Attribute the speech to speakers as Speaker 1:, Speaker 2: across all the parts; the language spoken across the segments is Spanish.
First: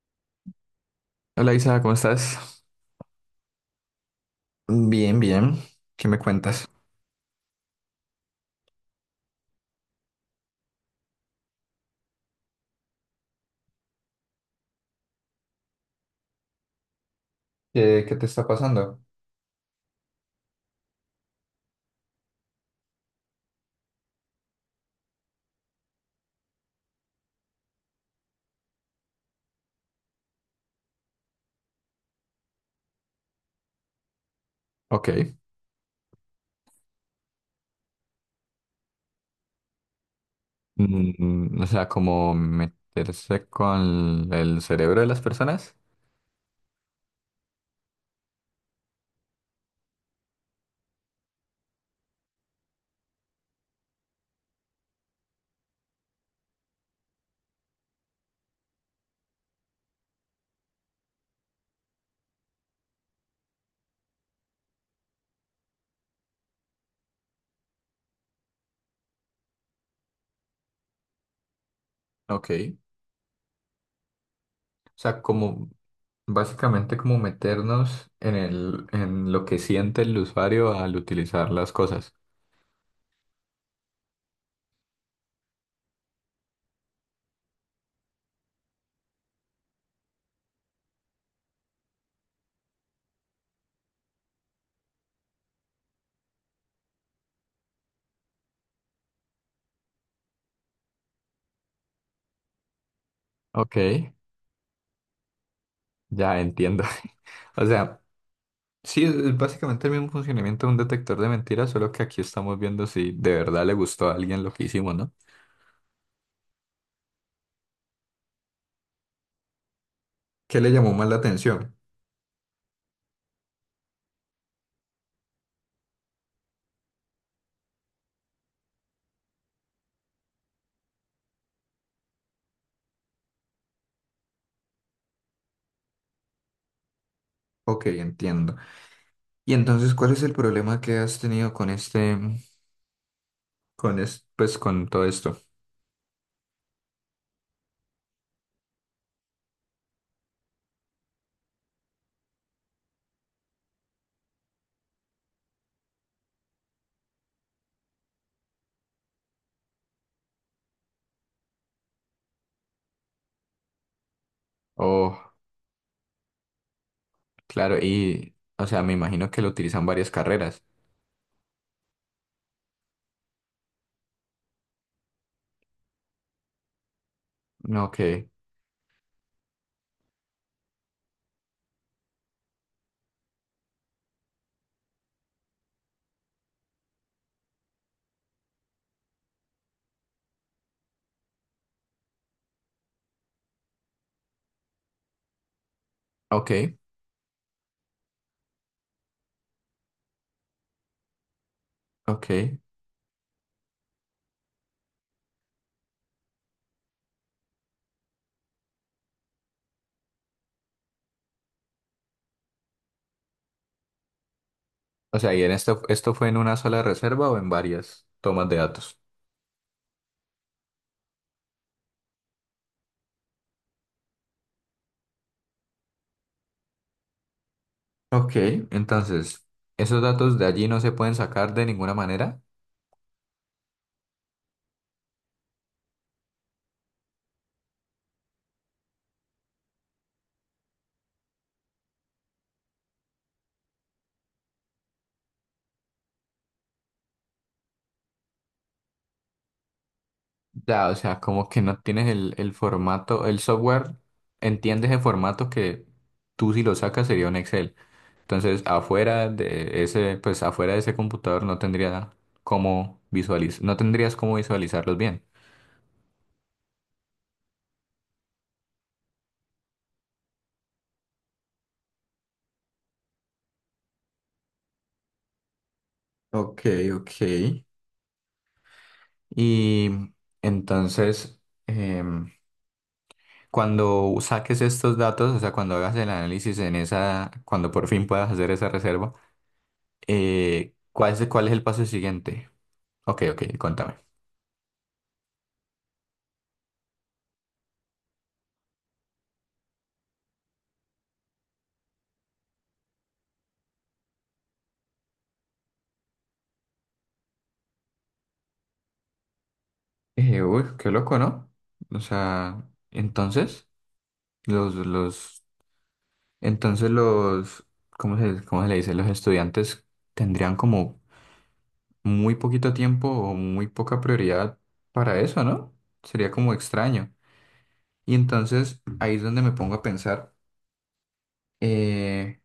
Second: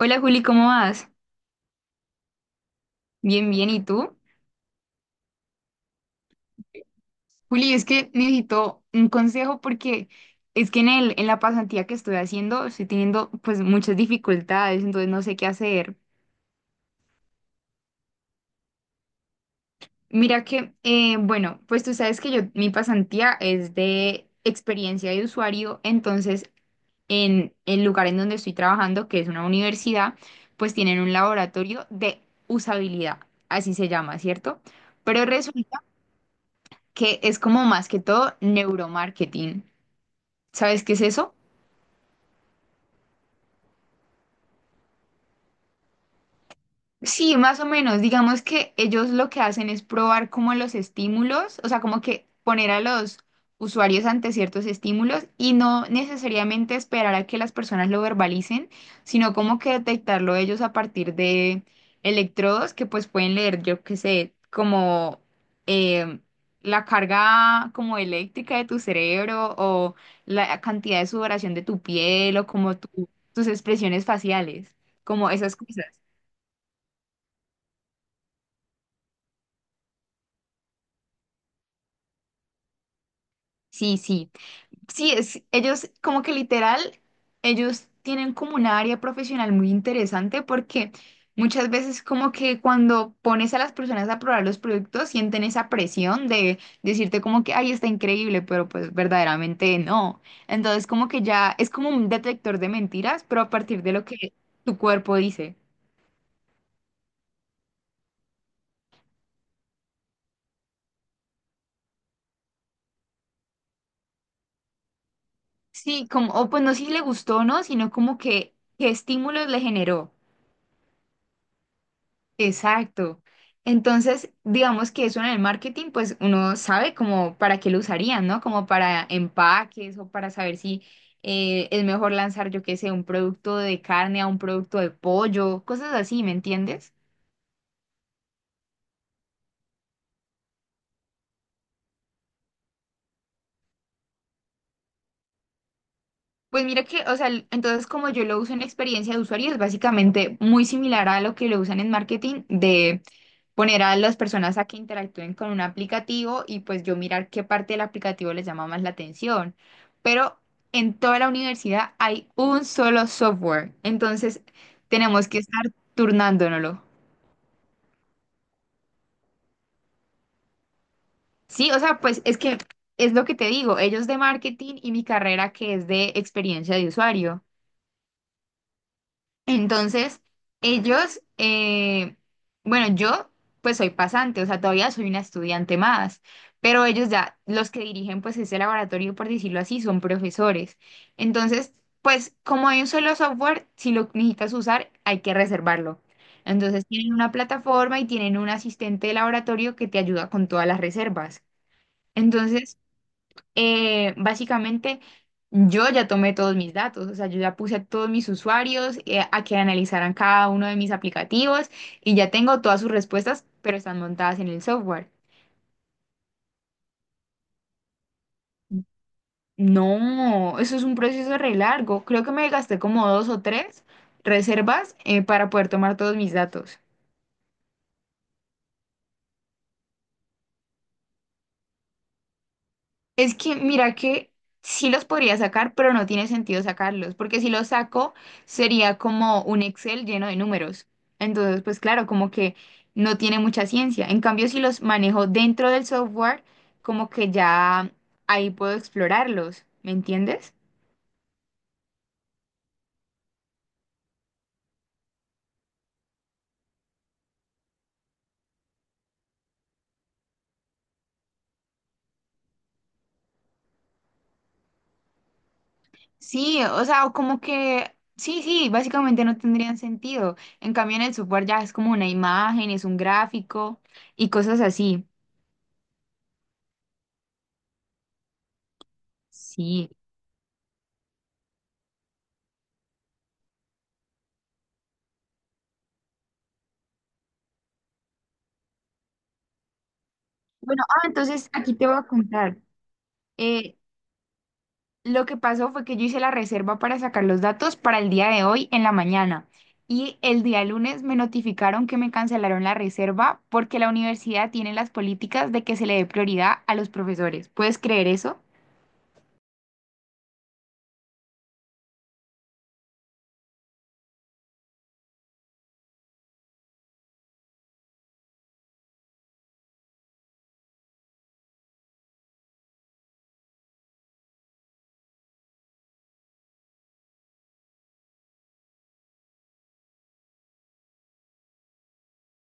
Speaker 1: Hola Juli, ¿cómo vas?
Speaker 2: Hola Isa, ¿cómo estás?
Speaker 1: Bien, bien, ¿y tú?
Speaker 2: Bien, bien. ¿Qué me cuentas?
Speaker 1: Juli, es que necesito un consejo porque es que en la pasantía que estoy haciendo estoy teniendo pues muchas dificultades, entonces no sé qué hacer.
Speaker 2: ¿Qué te está pasando?
Speaker 1: Mira que, bueno, pues tú sabes que yo, mi pasantía es de experiencia de usuario, entonces en el lugar en donde estoy trabajando, que es una universidad, pues tienen un laboratorio de usabilidad, así se llama, ¿cierto? Pero
Speaker 2: Ok.
Speaker 1: resulta que es como más que todo neuromarketing. ¿Sabes qué es eso?
Speaker 2: Mm, o sea, como meterse con el cerebro de las personas.
Speaker 1: Sí, más o menos. Digamos que ellos lo que hacen es probar como los estímulos, o sea, como que poner a los usuarios ante ciertos estímulos y no necesariamente esperar a que las personas lo verbalicen, sino como que detectarlo ellos a partir de electrodos que pues pueden leer, yo qué sé, como em, la carga como eléctrica de tu cerebro o la cantidad de sudoración de tu piel o
Speaker 2: Ok. O
Speaker 1: como tus expresiones faciales,
Speaker 2: sea,
Speaker 1: como esas
Speaker 2: como
Speaker 1: cosas.
Speaker 2: básicamente como meternos en lo que siente el usuario al utilizar las cosas.
Speaker 1: Sí, sí. Sí, es, ellos como que literal, ellos tienen como una área profesional muy interesante porque muchas veces como que cuando pones a las personas a probar los productos sienten esa presión de decirte como que, ay, está increíble, pero pues verdaderamente no. Entonces como que ya es como un detector de mentiras, pero a
Speaker 2: Ok,
Speaker 1: partir de lo que tu cuerpo dice.
Speaker 2: ya entiendo. O sea, sí, es básicamente el mismo funcionamiento de un detector de mentiras, solo que aquí estamos viendo si de verdad le gustó a alguien lo que hicimos, ¿no?
Speaker 1: Sí, como, o pues no si le gustó o no, sino como que qué estímulos le generó.
Speaker 2: ¿Qué le llamó más la atención?
Speaker 1: Exacto. Entonces, digamos que eso en el marketing, pues uno sabe como para qué lo usarían, ¿no? Como para empaques o para saber si es mejor lanzar, yo qué sé, un producto de carne a un producto de pollo, cosas así, ¿me entiendes?
Speaker 2: Ok, entiendo. Y entonces, ¿cuál es el problema que has tenido con este, pues con todo esto?
Speaker 1: Pues mira que, o sea, entonces como yo lo uso en experiencia de usuario, es básicamente muy similar a lo que lo usan en marketing, de poner a las personas a que interactúen con un aplicativo y pues yo mirar qué parte del aplicativo les llama más la atención. Pero en toda la universidad hay un solo software, entonces tenemos
Speaker 2: Oh,
Speaker 1: que estar turnándonoslo.
Speaker 2: claro, y, o sea, me imagino que lo utilizan varias carreras.
Speaker 1: Sí, o sea, pues es que es lo que te digo, ellos de marketing y mi carrera que es de experiencia de usuario.
Speaker 2: Ok,
Speaker 1: Entonces, ellos, bueno, yo pues soy pasante, o sea, todavía soy una estudiante más, pero ellos ya, los que dirigen pues ese laboratorio, por decirlo así, son profesores. Entonces, pues como hay un solo software, si lo necesitas usar, hay que reservarlo.
Speaker 2: ok,
Speaker 1: Entonces, tienen una plataforma y tienen un asistente de laboratorio que te ayuda con todas las reservas.
Speaker 2: ok.
Speaker 1: Entonces, básicamente yo ya tomé todos mis datos, o sea, yo ya puse a todos mis usuarios a que analizaran cada uno de mis aplicativos y ya tengo todas sus respuestas, pero están montadas en el software.
Speaker 2: O sea, ¿y en esto, esto fue en una sola reserva o en varias tomas de datos?
Speaker 1: No, eso es un proceso re largo. Creo que me gasté como dos o tres reservas para poder tomar todos mis datos.
Speaker 2: Ok, entonces, ¿esos datos de allí no se pueden sacar de ninguna manera?
Speaker 1: Es que mira que sí los podría sacar, pero no tiene sentido sacarlos, porque si los saco sería como un Excel lleno de números. Entonces, pues claro, como que no tiene mucha ciencia. En cambio, si los manejo dentro del software, como que ya ahí puedo explorarlos, ¿me entiendes?
Speaker 2: Ya, o sea, como que no tienes el formato, el software entiende ese formato que tú si lo sacas sería un Excel. Entonces, pues afuera de ese computador no tendría cómo visualiz no tendrías cómo visualizarlos bien.
Speaker 1: Sí, o sea, o como que sí, sí, básicamente no tendrían sentido. En cambio, en el software ya es como una imagen, es un gráfico y cosas así.
Speaker 2: Ok, ok. Y
Speaker 1: Sí.
Speaker 2: entonces, em, cuando saques estos datos, o sea, cuando hagas el análisis en esa, cuando por fin puedas hacer esa reserva,
Speaker 1: Bueno, ah,
Speaker 2: ¿cuál
Speaker 1: entonces
Speaker 2: es el
Speaker 1: aquí
Speaker 2: paso
Speaker 1: te voy a
Speaker 2: siguiente?
Speaker 1: contar.
Speaker 2: Ok, ok,
Speaker 1: Eh,
Speaker 2: contame.
Speaker 1: lo que pasó fue que yo hice la reserva para sacar los datos para el día de hoy en la mañana y el día lunes me notificaron que me cancelaron la reserva porque la universidad tiene las políticas de que se le dé prioridad a los profesores. ¿Puedes creer eso?
Speaker 2: Uy, qué loco, ¿no? O sea, entonces, los, los, entonces los, ¿cómo se le dice? Los estudiantes tendrían como muy poquito tiempo o muy poca prioridad para eso, ¿no? Sería como extraño. Y entonces ahí es donde me pongo a pensar eh,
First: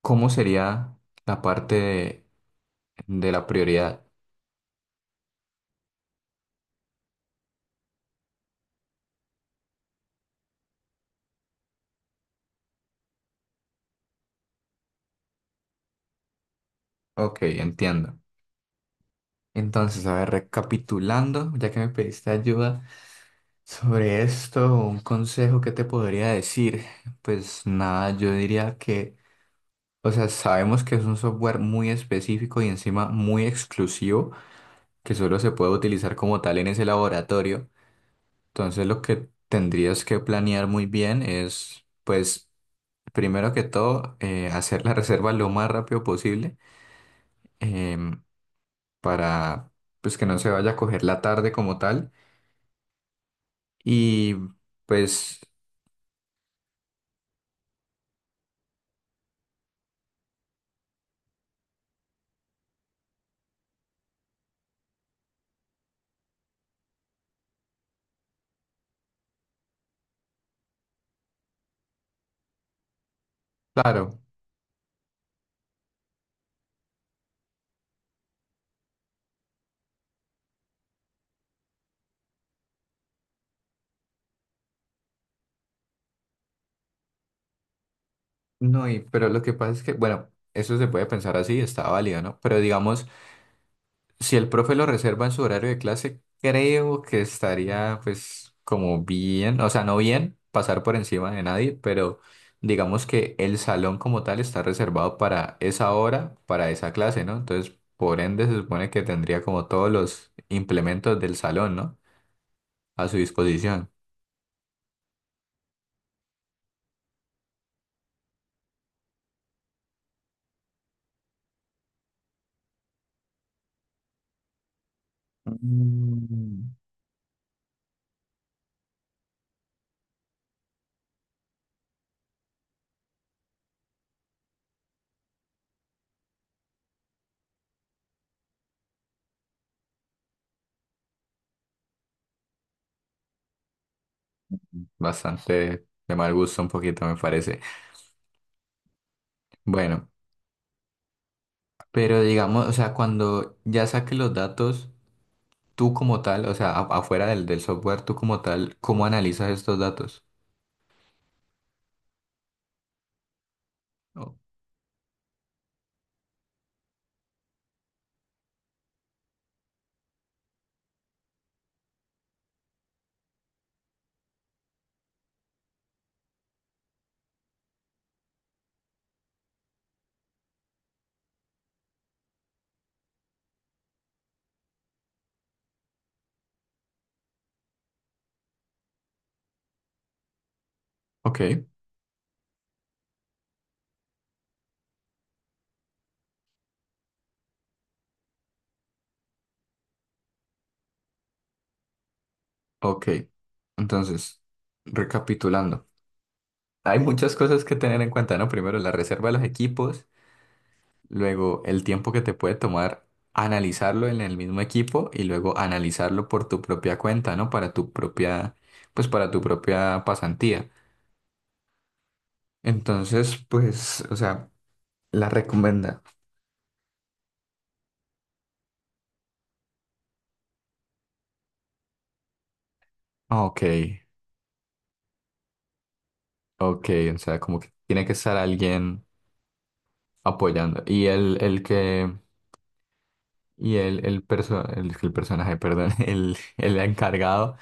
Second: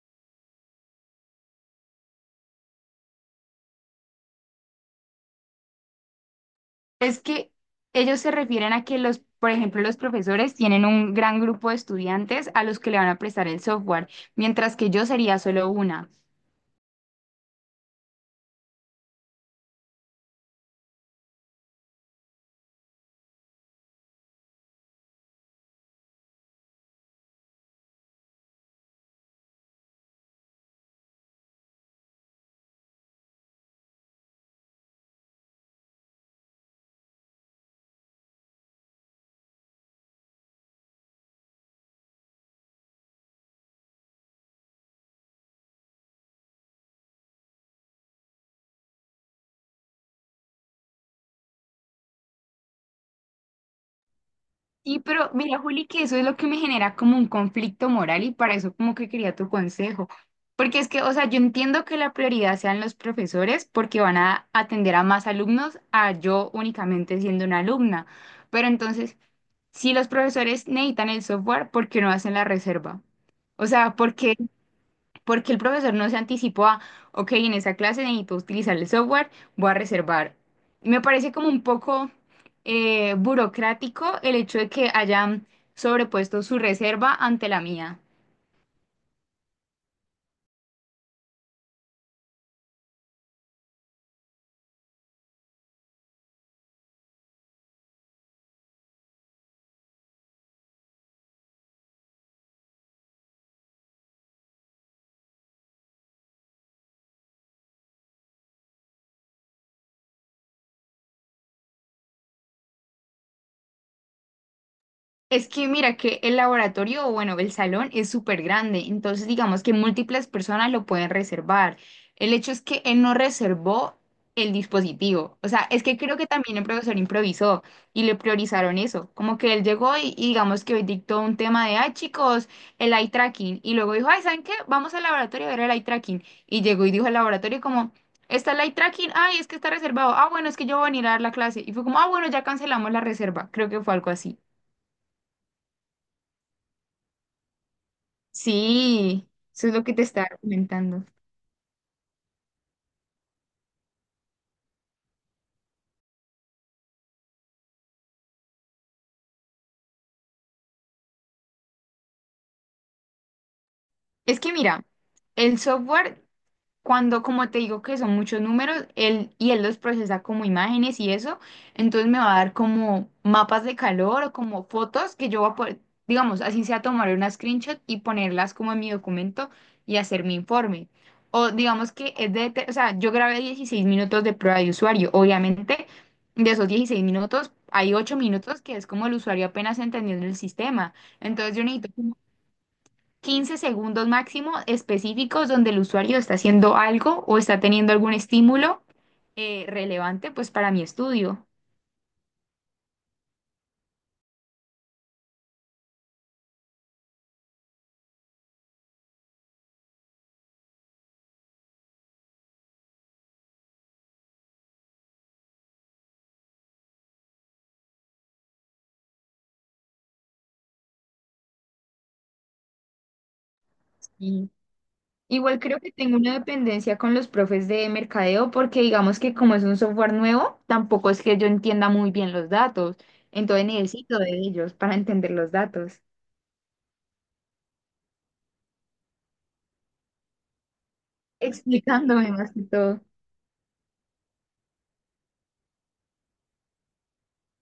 Speaker 2: cómo sería la parte de, de la prioridad.
Speaker 1: Es que ellos se refieren a que los, por ejemplo, los profesores tienen un gran grupo de estudiantes a los que le van a prestar el software, mientras que yo sería solo una.
Speaker 2: Ok, entiendo. Entonces, a ver, recapitulando, ya que me pediste ayuda sobre esto, un consejo que te podría decir, pues nada, yo diría que, o sea, sabemos que es un software muy específico y encima muy exclusivo, que solo se puede utilizar como tal en ese laboratorio. Entonces, lo que tendrías que planear muy bien es, pues, primero que todo, hacer la reserva lo más rápido posible, em, para, pues, que no se vaya a coger la tarde como tal y,
Speaker 1: Sí, pero
Speaker 2: pues,
Speaker 1: mira, Juli, que eso es lo que me genera como un conflicto moral y para eso como que quería tu consejo. Porque es que, o sea, yo entiendo que la prioridad sean los profesores porque van a atender a más alumnos a yo únicamente siendo una alumna. Pero entonces, si los profesores necesitan el software, ¿por qué no hacen la reserva? O sea,
Speaker 2: claro.
Speaker 1: porque el profesor no se anticipó a, ok, en esa clase necesito utilizar el software, voy a reservar. Me parece como un poco burocrático el hecho de que hayan sobrepuesto su reserva ante la mía.
Speaker 2: No, y, pero lo que pasa es que, bueno, eso se puede pensar así, está válido, ¿no? Pero digamos, si el profe lo reserva en su horario de clase, creo que estaría, pues, como bien, o sea, no bien pasar por encima de nadie, pero digamos que el salón como tal está reservado para esa hora, para esa clase, ¿no? Entonces, por ende, se supone que tendría como todos los implementos del salón, ¿no? A su disposición.
Speaker 1: Es que mira que el laboratorio, o bueno, el salón es súper grande, entonces digamos que múltiples personas lo pueden reservar. El hecho es que él no reservó el dispositivo. O sea, es que creo que también el
Speaker 2: Mm.
Speaker 1: profesor improvisó y le priorizaron eso. Como que él llegó y digamos que hoy dictó un tema de, ay chicos, el eye tracking. Y luego dijo, ay, ¿saben qué? Vamos al laboratorio a ver el eye tracking. Y llegó y dijo al laboratorio como... Está el eye tracking, ay, es que está reservado. Ah, bueno, es que yo voy a venir a dar la clase. Y fue como, ah, bueno, ya cancelamos la reserva. Creo que fue algo así.
Speaker 2: Bastante de mal gusto un poquito, me parece.
Speaker 1: Sí, eso es lo que te
Speaker 2: Bueno.
Speaker 1: estaba comentando.
Speaker 2: Pero digamos, o sea, cuando ya saques los datos, tú como tal, o sea, afuera del software, tú como tal, ¿cómo analizas estos datos? Oh.
Speaker 1: Es que mira, el software, cuando, como te digo que son muchos números, él los procesa como imágenes y eso, entonces me va a dar como mapas de calor o como fotos que yo voy a poder, digamos, así sea tomar una screenshot y ponerlas como en mi documento y hacer mi informe. O digamos que es de, o sea, yo grabé 16 minutos de prueba de usuario. Obviamente, de esos 16 minutos, hay 8 minutos que es como el usuario apenas entendiendo el sistema.
Speaker 2: Ok,
Speaker 1: Entonces yo necesito 15 segundos máximo específicos donde el usuario está haciendo algo o está teniendo algún estímulo relevante pues para mi estudio.
Speaker 2: ok. Entonces, recapitulando, hay muchas cosas que tener en cuenta, ¿no? Primero, la reserva de los equipos, luego el tiempo que te puede tomar analizarlo en el mismo equipo y luego analizarlo por tu propia cuenta, ¿no? Para tu propia, pues para tu propia pasantía. Entonces, pues, o sea,
Speaker 1: Y
Speaker 2: la
Speaker 1: igual creo que
Speaker 2: recomienda.
Speaker 1: tengo una dependencia con los profes de mercadeo porque digamos que como es un software nuevo, tampoco es que yo entienda muy bien los datos.
Speaker 2: Ok.
Speaker 1: Entonces necesito de ellos para entender los datos,
Speaker 2: Ok, o sea, como que tiene que estar alguien apoyando.
Speaker 1: explicándome más que todo.
Speaker 2: Y el personaje, perdón, el encargado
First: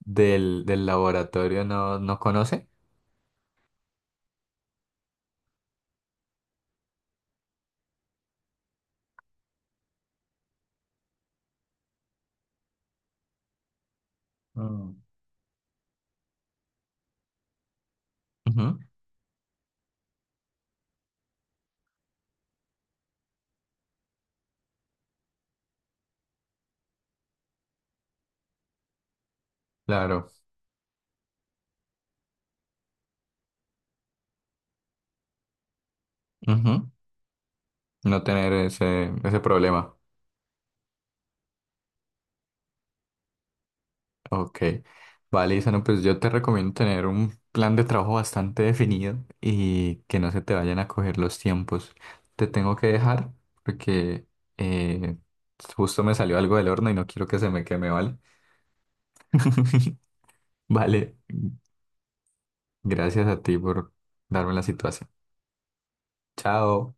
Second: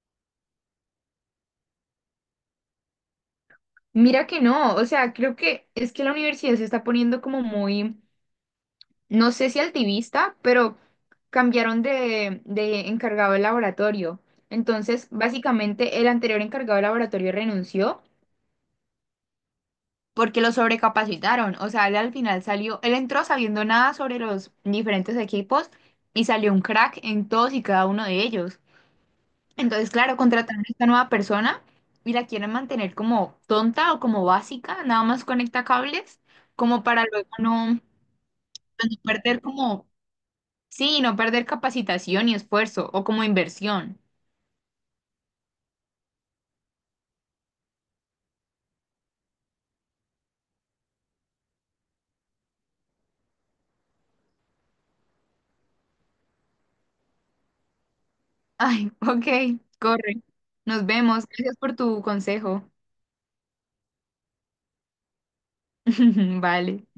Speaker 2: del laboratorio no, no conoce.
Speaker 1: Mira que no, o sea, creo que es que la universidad se está poniendo como muy no sé si altivista, pero cambiaron de encargado del laboratorio.
Speaker 2: Mm.
Speaker 1: Entonces, básicamente, el anterior encargado del laboratorio renunció
Speaker 2: Ujú.
Speaker 1: porque lo sobrecapacitaron. O sea, él al final salió, él entró sabiendo nada sobre los diferentes equipos y salió un crack en todos y cada uno de ellos. Entonces, claro,
Speaker 2: Claro,
Speaker 1: contrataron a esta nueva persona y la quieren mantener como tonta o como básica, nada más conecta cables, como
Speaker 2: ujú.
Speaker 1: para luego no,
Speaker 2: No tener
Speaker 1: pues, no
Speaker 2: ese, ese
Speaker 1: perder como
Speaker 2: problema.
Speaker 1: sí, no perder capacitación y esfuerzo, o como inversión.
Speaker 2: Ok, vale, Isano, pues yo te recomiendo tener un plan de trabajo bastante definido y que no se te vayan a coger los tiempos. Te tengo que dejar porque eh, justo me salió algo del horno y no quiero que se me queme, ¿vale?
Speaker 1: Ay, ok, corre. Nos
Speaker 2: Vale,
Speaker 1: vemos. Gracias por tu consejo.
Speaker 2: gracias a ti por darme la situación.
Speaker 1: Vale.
Speaker 2: Chao.